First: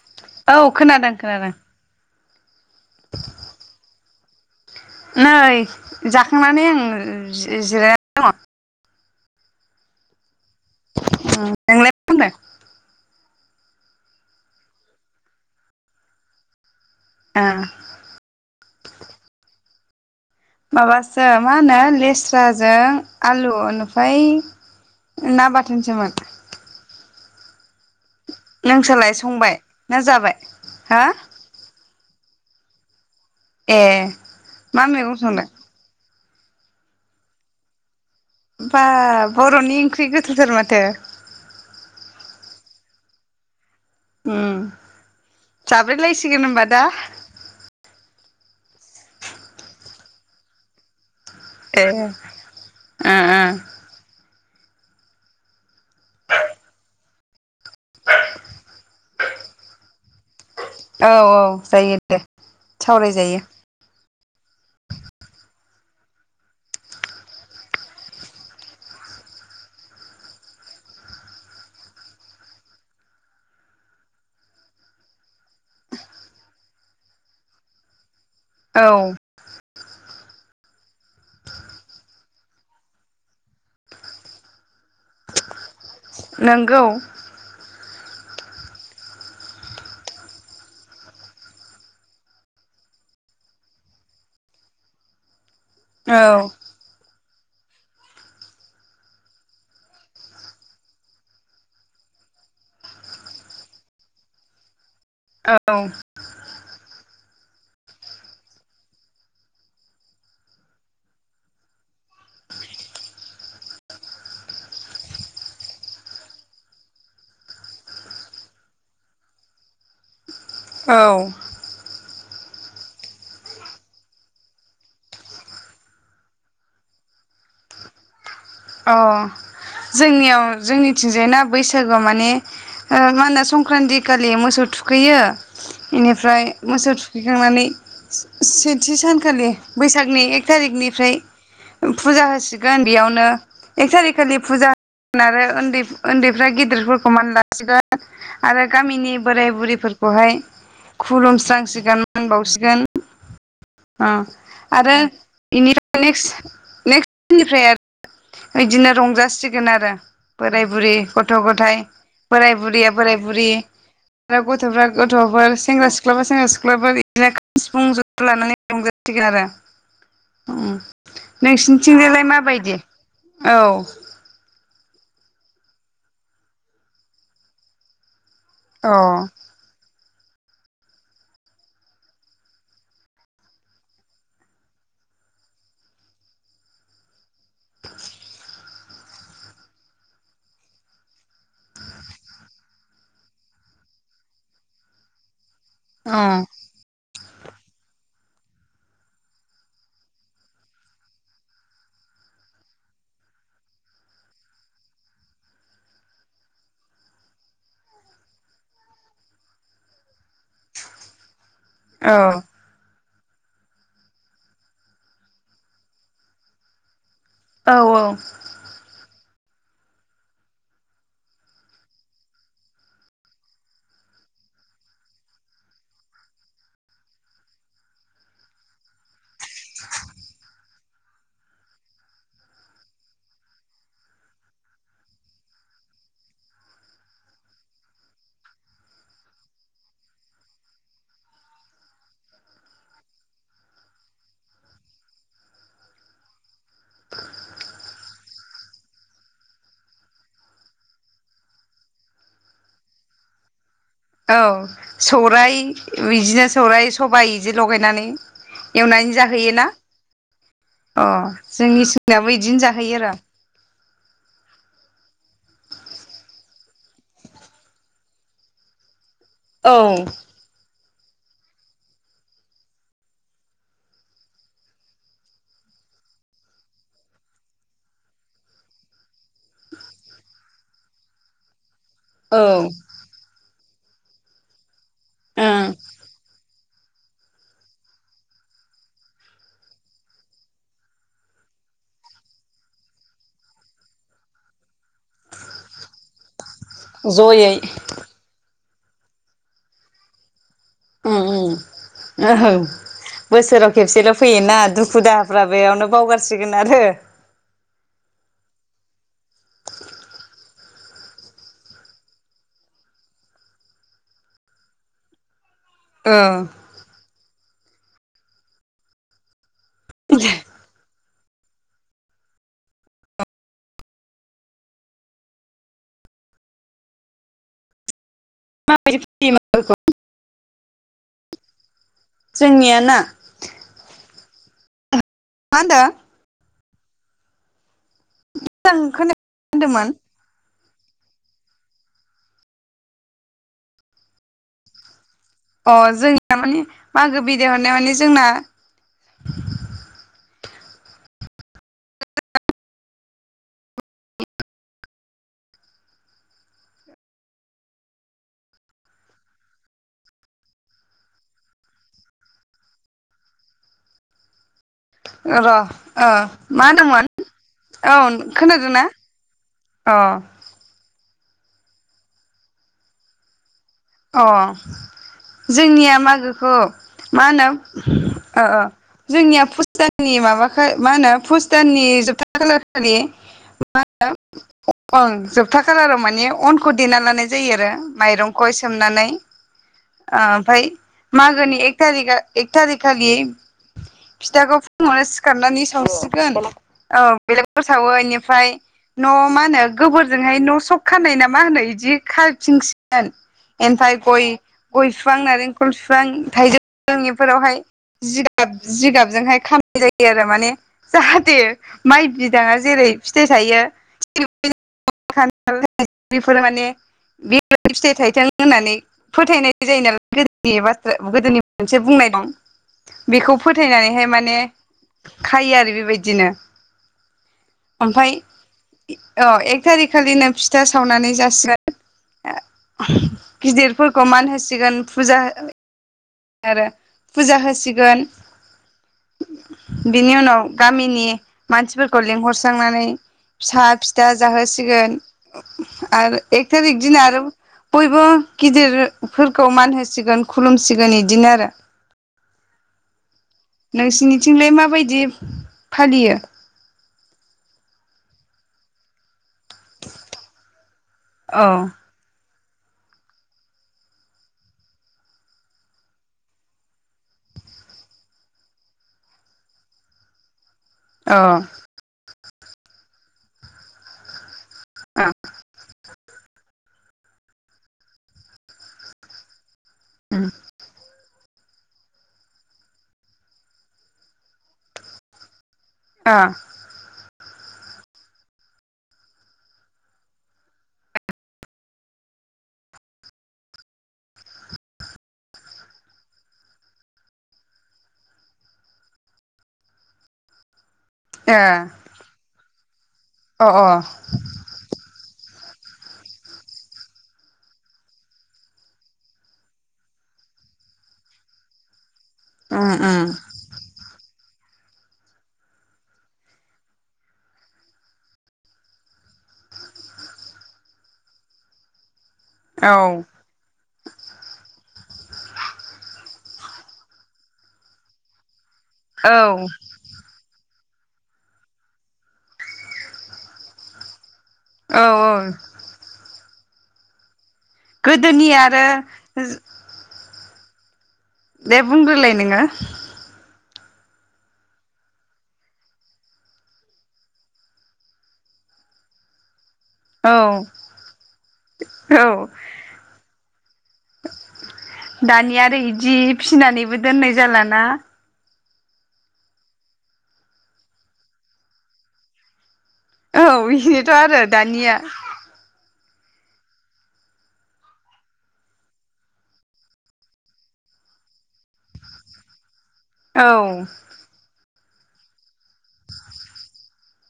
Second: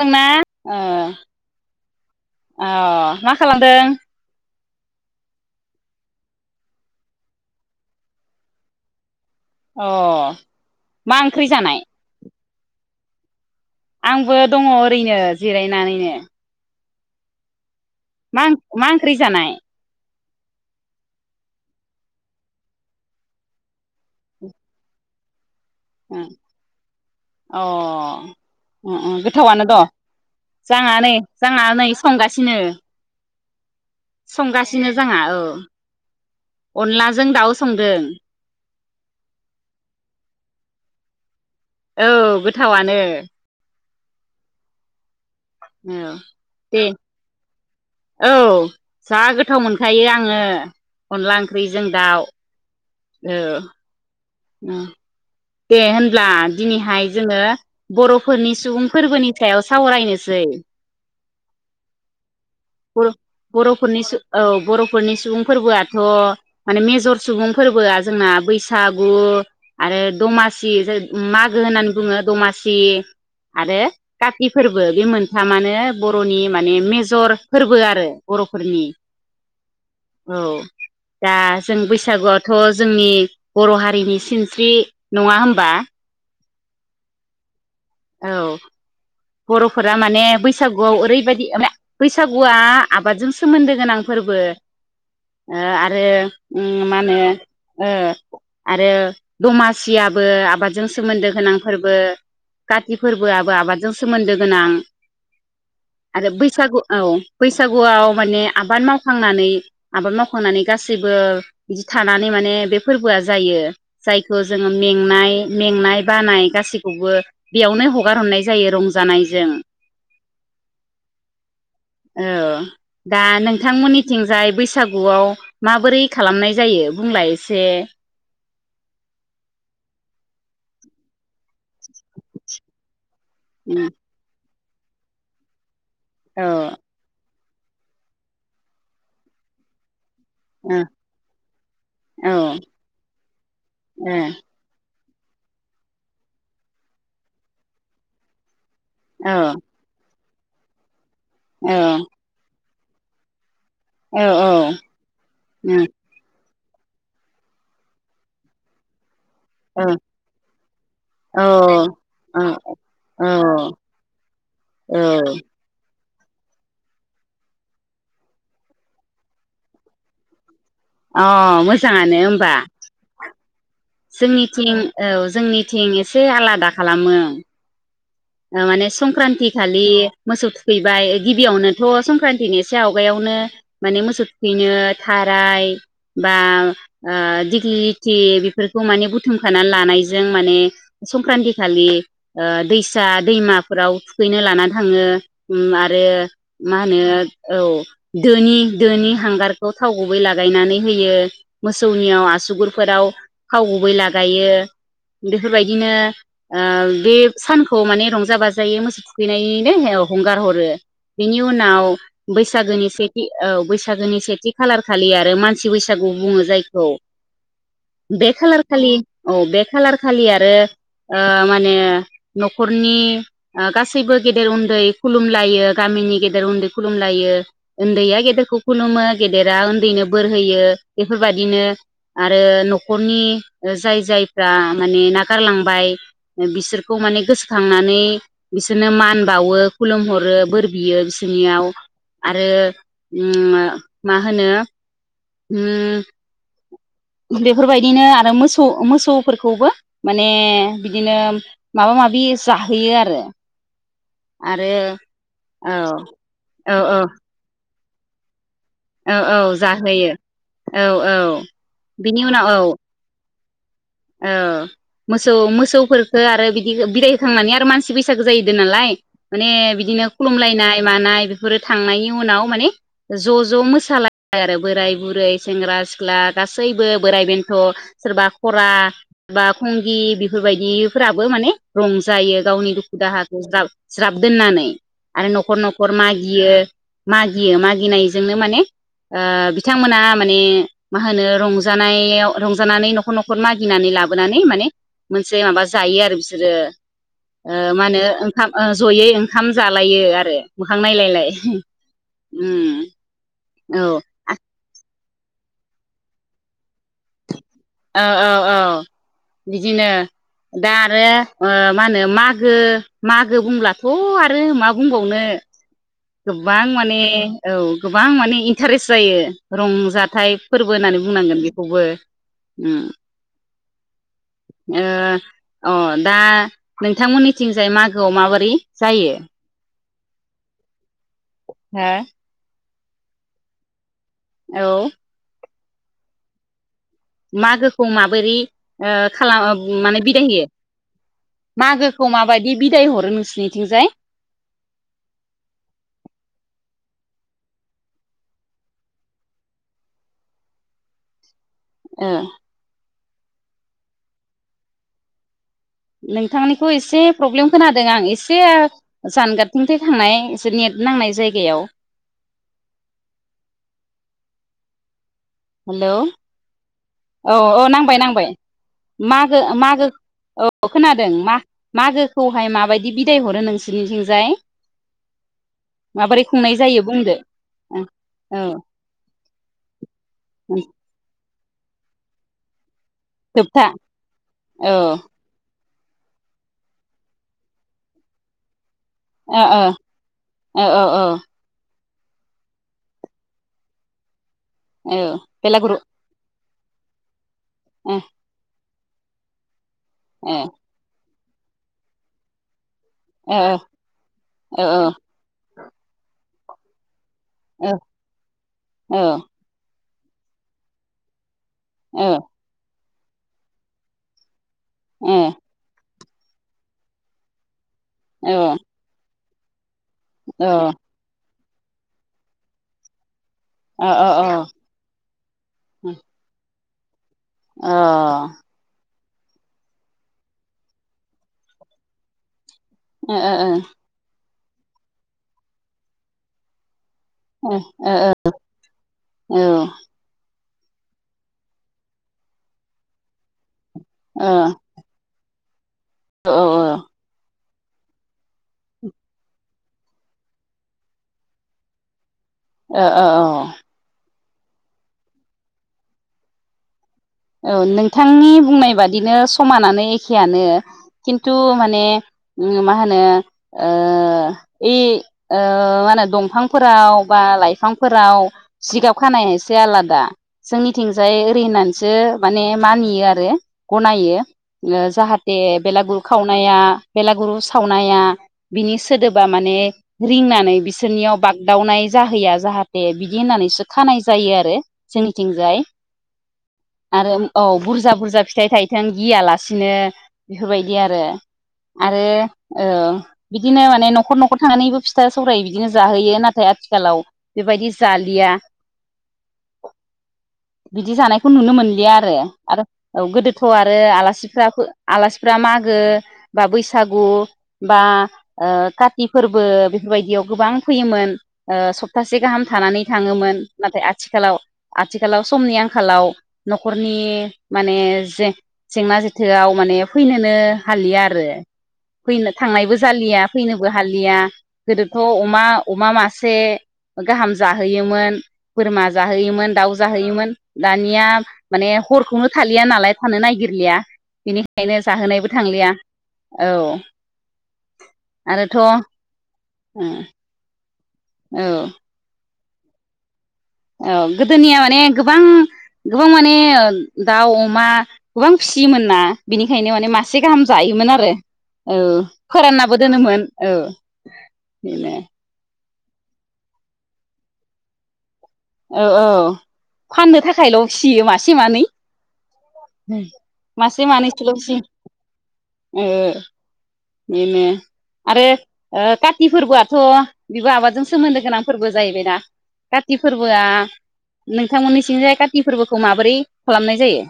दोंना औ ओ खोनादों खोनादों अ मा खालामदों? नै जाखांनानै आं जि-जिरायनानै दङ अ मा ओंख्रि दङ जानाय? नोंलाय मा खामदों? आंबो दङ ओरैनो जिरायनानैनो आह मा मा ओंख्रि जानाय माबासो मा होनो लेस्राजों आलु ओमफाय ना बाथ दोनसेमोन अ अ अ संबाय गोथावनो द ना जाबाय जाङा हा नै जाङा नै संगासिनो ए मा संगासिनो मैगं जोंहा औ संदों अनलाजों दाउ संदों बा बर'नि ओंख्रि गोथावथार माथो औ गोथावानो ओम औ जाब्रेलायसिगोन होनबा दा दे औ जा गोथाव मोनखायो आङो अनला ए ओंख्रिजों दाउ ओ औ ओह दे होनब्ला दिनैहाय जोङो बरफोरनि सुबुं फोरबोनि सायाव सावरायनोसै औ औ जायो दे सावराय जायो फोरनि सुबुं फोरबोआथ' माने मेजर सुबुं फोरबोआ जोंना बैसाग गु आरो दमासि जो मागो होननानै बुङो दमासि आरो काति फोरबो बे मोनथामानो बर'नि माने मेजर फोरबो आरो बरफोरनि औ औ दा जों बैसागुआथ जोंनि बर' हारिनि सिनस्रि नङा होमबा नंगौ औ बर'फोरा माने बैसागुआव ओरैबायदि माने बैसागुआ आबादजों सोमोन्दो गोनां फोरबो ओ आरो औ उ मा होनो ओ आरो दमासियाबो आबादजों सोमोन्दो गोनां फोरबो काति फोरबोआबो आबादजों सोमोनदो गोनां आरो बैसागु औ बैसागुआव माने आबाद मावखांनानै आबाद मावखांनानै गासैबो बिदि थानानै माने बे फोरबोआ जायो जायखौ जोङो मेंनाय मेंनाय बानाय गासैखौबो बेयावनो हगार हरनाय जायो रंजानायजों औ औ दा नोंथांमोननिथिंजाय बैसागुआव माबोरै खालामनाय जायो बुंलाय एसे अ जोंनियाव जोंनिथिंजाय ना बैसाग गुआव माने ओ मा होनो संक्रान्ति खालि मोसौ थुखैयो बेनिफ्राय औ मोसौ थुखै खांनानै से सेथि सानखालि बैसाग साकनि एक थारिकनिफ्राय ओ फुजा औ होसिगोन बेयावनो एग औ थारिखालि फुजा आरो उन्दैफ्रा गेदिरफोरखौ मान लासिगोन आरो गामिनि औ बोराय बुरैफोरखौहाय औ खुलुमस्रांसिगोन मानबावसिगोन अ औ आरो इनिफ्राय नेक्स नेक्स्टनिफ्राय आरो बिदिनो रंजासि सिगोन आरो बोराय बुरै गथ गथाइ बोराय बुरैया बोराय औ बुरि आरो गथफ्रा औ गथफोर सेंग्रा सिख्ला सिख्लाबा सेंग्रा सिख्लाफोर बिदिनो खाम सिफुं जथा लानानै रंजासिगोन आरो उम अ नोंसिनिथिंजाय मोजाङानो लाय होमबा माबायदि? औ जोंनिथिं औ जोंनिथिं एसे आलादा खालामो माने अ संक्रान्ति खालि मोसौ थुखैबाय गिबियावनोथ संक्रान्तिनि एसे आवगायावनो माने मोसौ थुखैनो थाराय बा आ दिगलिथि बेफोर खौ माने बुथुमखानानै लानायजों माने संक्रान्ति खालि ओ दै सा दैमाफोराव थुखैनो लाना थाङो। उम आरो मा होनो औ दोनि दोनि हांगारखौ थाव गुबै लागायनानै होयो मोसौनियाव आसुगुरफोराव थाव गुबै लागायो बेफोरबायदिनो ओ बे सान माने रंजा बाजायै मोसौ थुखैनायैनो औ हुंगार हरो बिनि उनाव औ बैसागोनि से औ बैसागोनि सेथि खालार खालि आरो मानसि बैसागु बुङो जायखौ। औ बेखालार खालि औ बे खालार खालि आरो ओ मानो नखरनि ओ गासैबो गेदेर उनदै खुलुमलायो गामिनि गेदेर उनदै खुलुमलायो उनदैया गेदेरखौ खुलुमो गेदेरा उनदैनो बोर होयो बेफोरबायाददिनो आरो नखरनि जाय जायफ्रा माने नागारलांबाय बिसोर खौ माने गोसोखांनानै बिसोरनो मान बावो खुलुमहरो बोर बियो बिसोरनियाव आरो उम मा होनो उम बेफोरबाय बिदिनो आरो मोसौ मोसौफोरखौबो माने बिदिनो माबा माबि जाहोयो आरो औ आरो सौराय औ बिदिनो औ सौराय औ सबाइ बिदि लगायनानै [unintelligible] एवनानै औ जाहैयो औ ना जाहोयो औ अ औ जोंनि बिनि सिनायाबो उनाव औ बिदिनो जाहोयो आरो औ मोसौ मोसौफोरखो आरो बिदि बिदाय होखांनानै आरो मानसि बैसागो जाहैदों नालाय माने औ बिदिनो खुलुमलायनाय मानाय बेफोरो थांनायनि उनाव माने ज ज मोसालायनाय आरो बोराय बुरै सेंग्रा सिख्ला गासैबो बोराय बेन्थ सोरबा बा बा खंगि बेफोरबायदि बियोफोराबो माने रंजायो औ गावनि दुखु दाहाखौ ज्राब ज्राब दोननानै आरो नखर ओं नखर मागियो मागियो मागिनायजोंनो माने ओ बिथांमोना माने माहोनो रंजानायाव रंजानानै नखर मागिनानै लाबोनानै माने मोनसे माबा जायो आरो बिसोरो जयै मा होनो ओंखाम ओ जयै ओंखाम जालायो आरो मोखां नायलायलाय ओम ओम औ बोसोराव औ खेबसेल' फैयोना दुखु दाहा फ्रा बेयावनो बावगारसिगोन आरो औ औ बिदिनो दा आरो ओ मा होनो मागो मागो बुंब्लाथ' आरो मा बुंबावनो ओ गोबां माने औ गोबां माने इन्टारेस्ट जायो रंजाथाइ फोरबो होननानै बुंनांगोन बेखौबो ओम ओ अ दा नोंथांमोननिथिंजाय मागो औ माबोरै जायो बिमाफोरखौ हा जोंनिया ना औ मा होनदों मागोखौ माबा बोरै मोजां ओ खोना खालाम होनदोंमोन माने बिदाय होयो मागोखौ माबायदि बिदाय हरो नोंसिनिथिंजाय अ जोंना माने मागो बिदायहरनाया माने जोंना ओ नोंथांनिखौ एसे प्रब्लेम खोनादों आं एसे जानगारथिं थांनाय एसे नेट नांनाय जायगायाव र' हेलौ ओ मा होनदोंमोन औ औ नांबाय नांबाय मागो मागो अ औ खोनादों मा मागोखौहाय माबायदि बिदाय हरो नों अ जोंनिया माबोरै खुंनाय मागोखौ जायो बुंदो माहोनो अ औ अ जोंनिया फुजानि जोंनि माबाखो माहोनो पुस दाननि जोबथा जोबथा खालार औ [unintelligible] जोबथा खालाराव माने अनखौ देना लानाय जायो आरो माइरंखौ एसे सोमनानै ओ ओ ओमफ्राय ओ औ औ मागोनि एक एक थारिक खालि फिथाखौ फुङावहाय औ सिखारनानै बेलागुरु सावसिगोन औ बेलागुफोर सावो ओ एनिफ्राय न मा होनो ओ गोबोरजोंहाय न सख खानाय होनना मा होनो इदि खाथिं सि ओ ओ फाय गय औ गय फिफां नारेंखल फिफां थाइज जोंनिफोरावहाय औ जिगाब जिगाबजोंहाय खा जायो आरो माने जाहाथे माइ बिदाङा जेरै फिथाइ थायो [unintelligible] बेफोर माने बेबादि फिथाइ थाइथों ओ होननानै फोथायनाय जायो नालाय [unintelligible] गोदोनि मोनसे बुंनाय दं बेखौ फोथायनानैहाय माने खायो आरो बेबायदिनो अ ओमफ्राय औ एक थारिक खालिनो फिथा सावनानै जासिगोन [inaudible] गिदिरफोरखौ मान होसिग गोन फुजा आरो फुजा होसिगोन बेनि उनाव गामिनि मानसिफोरखौ लिंहरस्रांनानै फिसा फिथा जाहोसिगोन [inaudible] आरो एक थारिक दिना आरो बयबो गिदिरफोरखौ मान होसिगोन खुलुमसिगोन इद दिनो आरो ओ ओ औ नोंसिनिथिंलाय माबायदि फालियो? ओ नोंथांनि बुंनाय बादिनो समानानो एखेयानो किनतु औ माने मा होनो ओ ओइ मा होनो दंफांफोराव बा लाइफांफोराव जिगाब खानाया एसे आलादा जोंनिथिंजाय अ ओरै होननानै सो माने मानियो आरो गनायो ओ अ जाहाथे बेलागुर खावनो नाया बेलागुरु सावनाया बिनि सोदोबा माने उम रिंनानै बिसोरनियाव बागदावनाय जाहैया जाहाथे बिदि होननानैसो खानाय जायो आरो जोंनिथिंजाय। ओ औ बुरजा बुरजा फिथाइ थायथों गियालासिनो बेफोरबायदि आरो आरो बिदिनो माने न'खर न'खर थांनानैबो फिथा सौर बिदिनो जाहोयो नाथाय आथिखालाव बेबायदि जालिया बेखौ ए नुनो मोनलिया आरो आरो औ गोदोथ अ अ आरो आलासिफ्राबो आलासि फ्रा मागो बा बैसागु बा ओ काति फोरबो बेफोरबायदियाव गोबां फैयोमोन सब सासे गाहाम उम थानानै उम थाङोमोन नाथाय आथिखालाव आथिखालाव समनि आंखालाव नखरनि माने जें जेंना जोथोआव माने फैनोनो हालिया आरो। फैनो थांनायबो औ जालिया फैनो बो हालिया गोदोथ अमा अमा मासे गाहाम जाहोयोमोन। बोरमा औ जाहोयोमोन दाउ जाहोयोमोन दानिया माने हरखौनो थालिया नालाय थानो नागिरलिया बिनिखायनो औ औ जाहोनायबो थांलिया औ गोदोनि आरोथ' आरो औ दे बुंग्रोलाय नोंङो। [inaudible] औ गोदोनिया माने गोबां गोबां माने दाउ अमा गोबां फिसियोमोन ना बिनि बेखायनो माने मासे गाहाम औ जायोमोन आरो औ फोराननाबो दोनोमोन औ बेनो दानि आरो इदि फिसिनानैबो दोननाय जालाना औ औ फाननो थाखायल फियो मासे मानै। औ मासे बेनोथ आरो मानैसोल'सै दानिया ओ बेनो आरो ओ काति फोरबोआथ बेबो आबादजों सोमोनदो गोनां फोरबो जाहैबायना काति फोरबोआ औ नों नोंथांमोननिथिंजाय काति फोरबोखौ माबोरै खालामनाय जायो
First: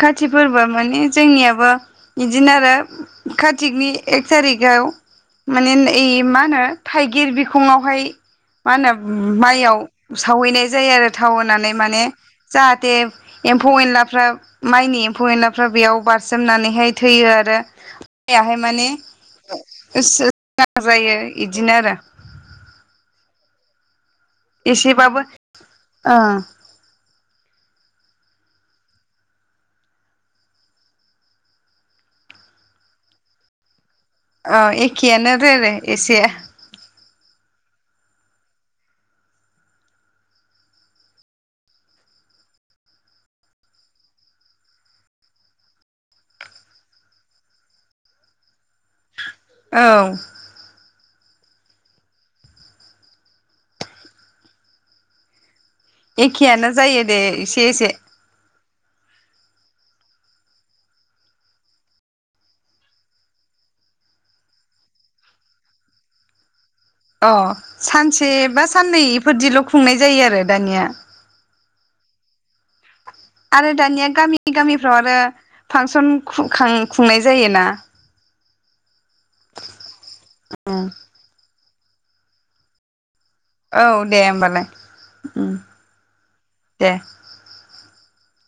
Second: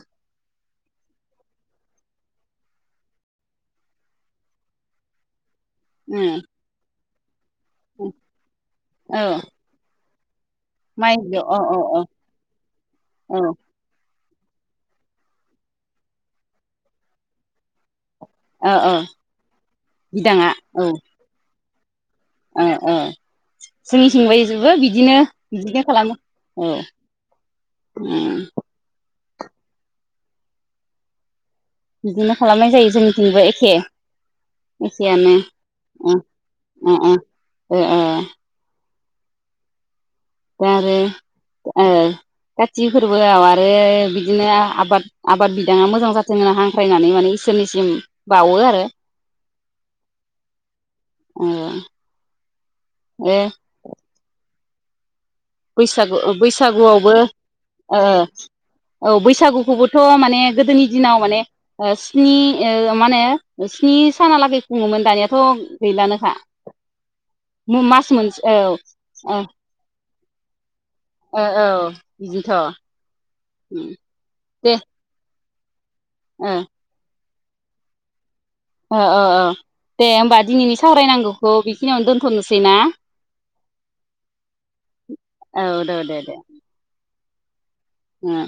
काति फोरबोआ माने जोंनियाबो बिदिनो आरो र्कतिकनि एक थारिखआव मानेन ओइ मा होनो थाइ गेरबिख फुङावहाय उम मा होनो औ माइयाव सावैनाय जायो आरो माइ थाव अ अ होनानै अ माने औ जाहाथे ओ एम्फौ एनलाफ्रा माइनि एमफौ एनलाफ्रा बेयाव बारसोमनानैहाय थैयो आरो बहाय [unintelligible] माने ओ बिदाङा जायो बिदिनो आरो औ औ जोंनिथिंबायजोबो बिदिनो एसेबाबो बिदिनो ओ खालामो औ उम बिदिनो खालामनाय जायो जोंनिथिंबो एखे औ एखेयानो रे रे एसे ए दा आरो ओ काति फोरबोआव आरो बिदिनो आबाद आबाद बिदाङा मोजां जाथों होनना हांख्रायनानै माने इसोरनिसिम बावो आरो औ अ ए बैसागु ओ एखेयानो जायो बैसागुआवबो दे एसे एसे ओ औ बैसागुखौबोथ माने गोदोनि दिनाव माने ओ स्नि ओ मा होनो स्नि सानालागै खुङोमोन दानियाथ गैलानोखा अ मास सानसे मोनसे औ बा ओ साननैफोरदिल खुंनाय जायो [unintelligible] दानिया ओ औ बिदिथ' आरो दानिया गामि दे गामिफ्राव आरो फांसन ओ खुखां खुंनाय जायोना अ ओ ओ दे होमबा दिनैनि सावरायनांगौ खौ बे खिनियावनो दोनथ'नोसै ना औ दे होमबालाय उम औ दे दे ओं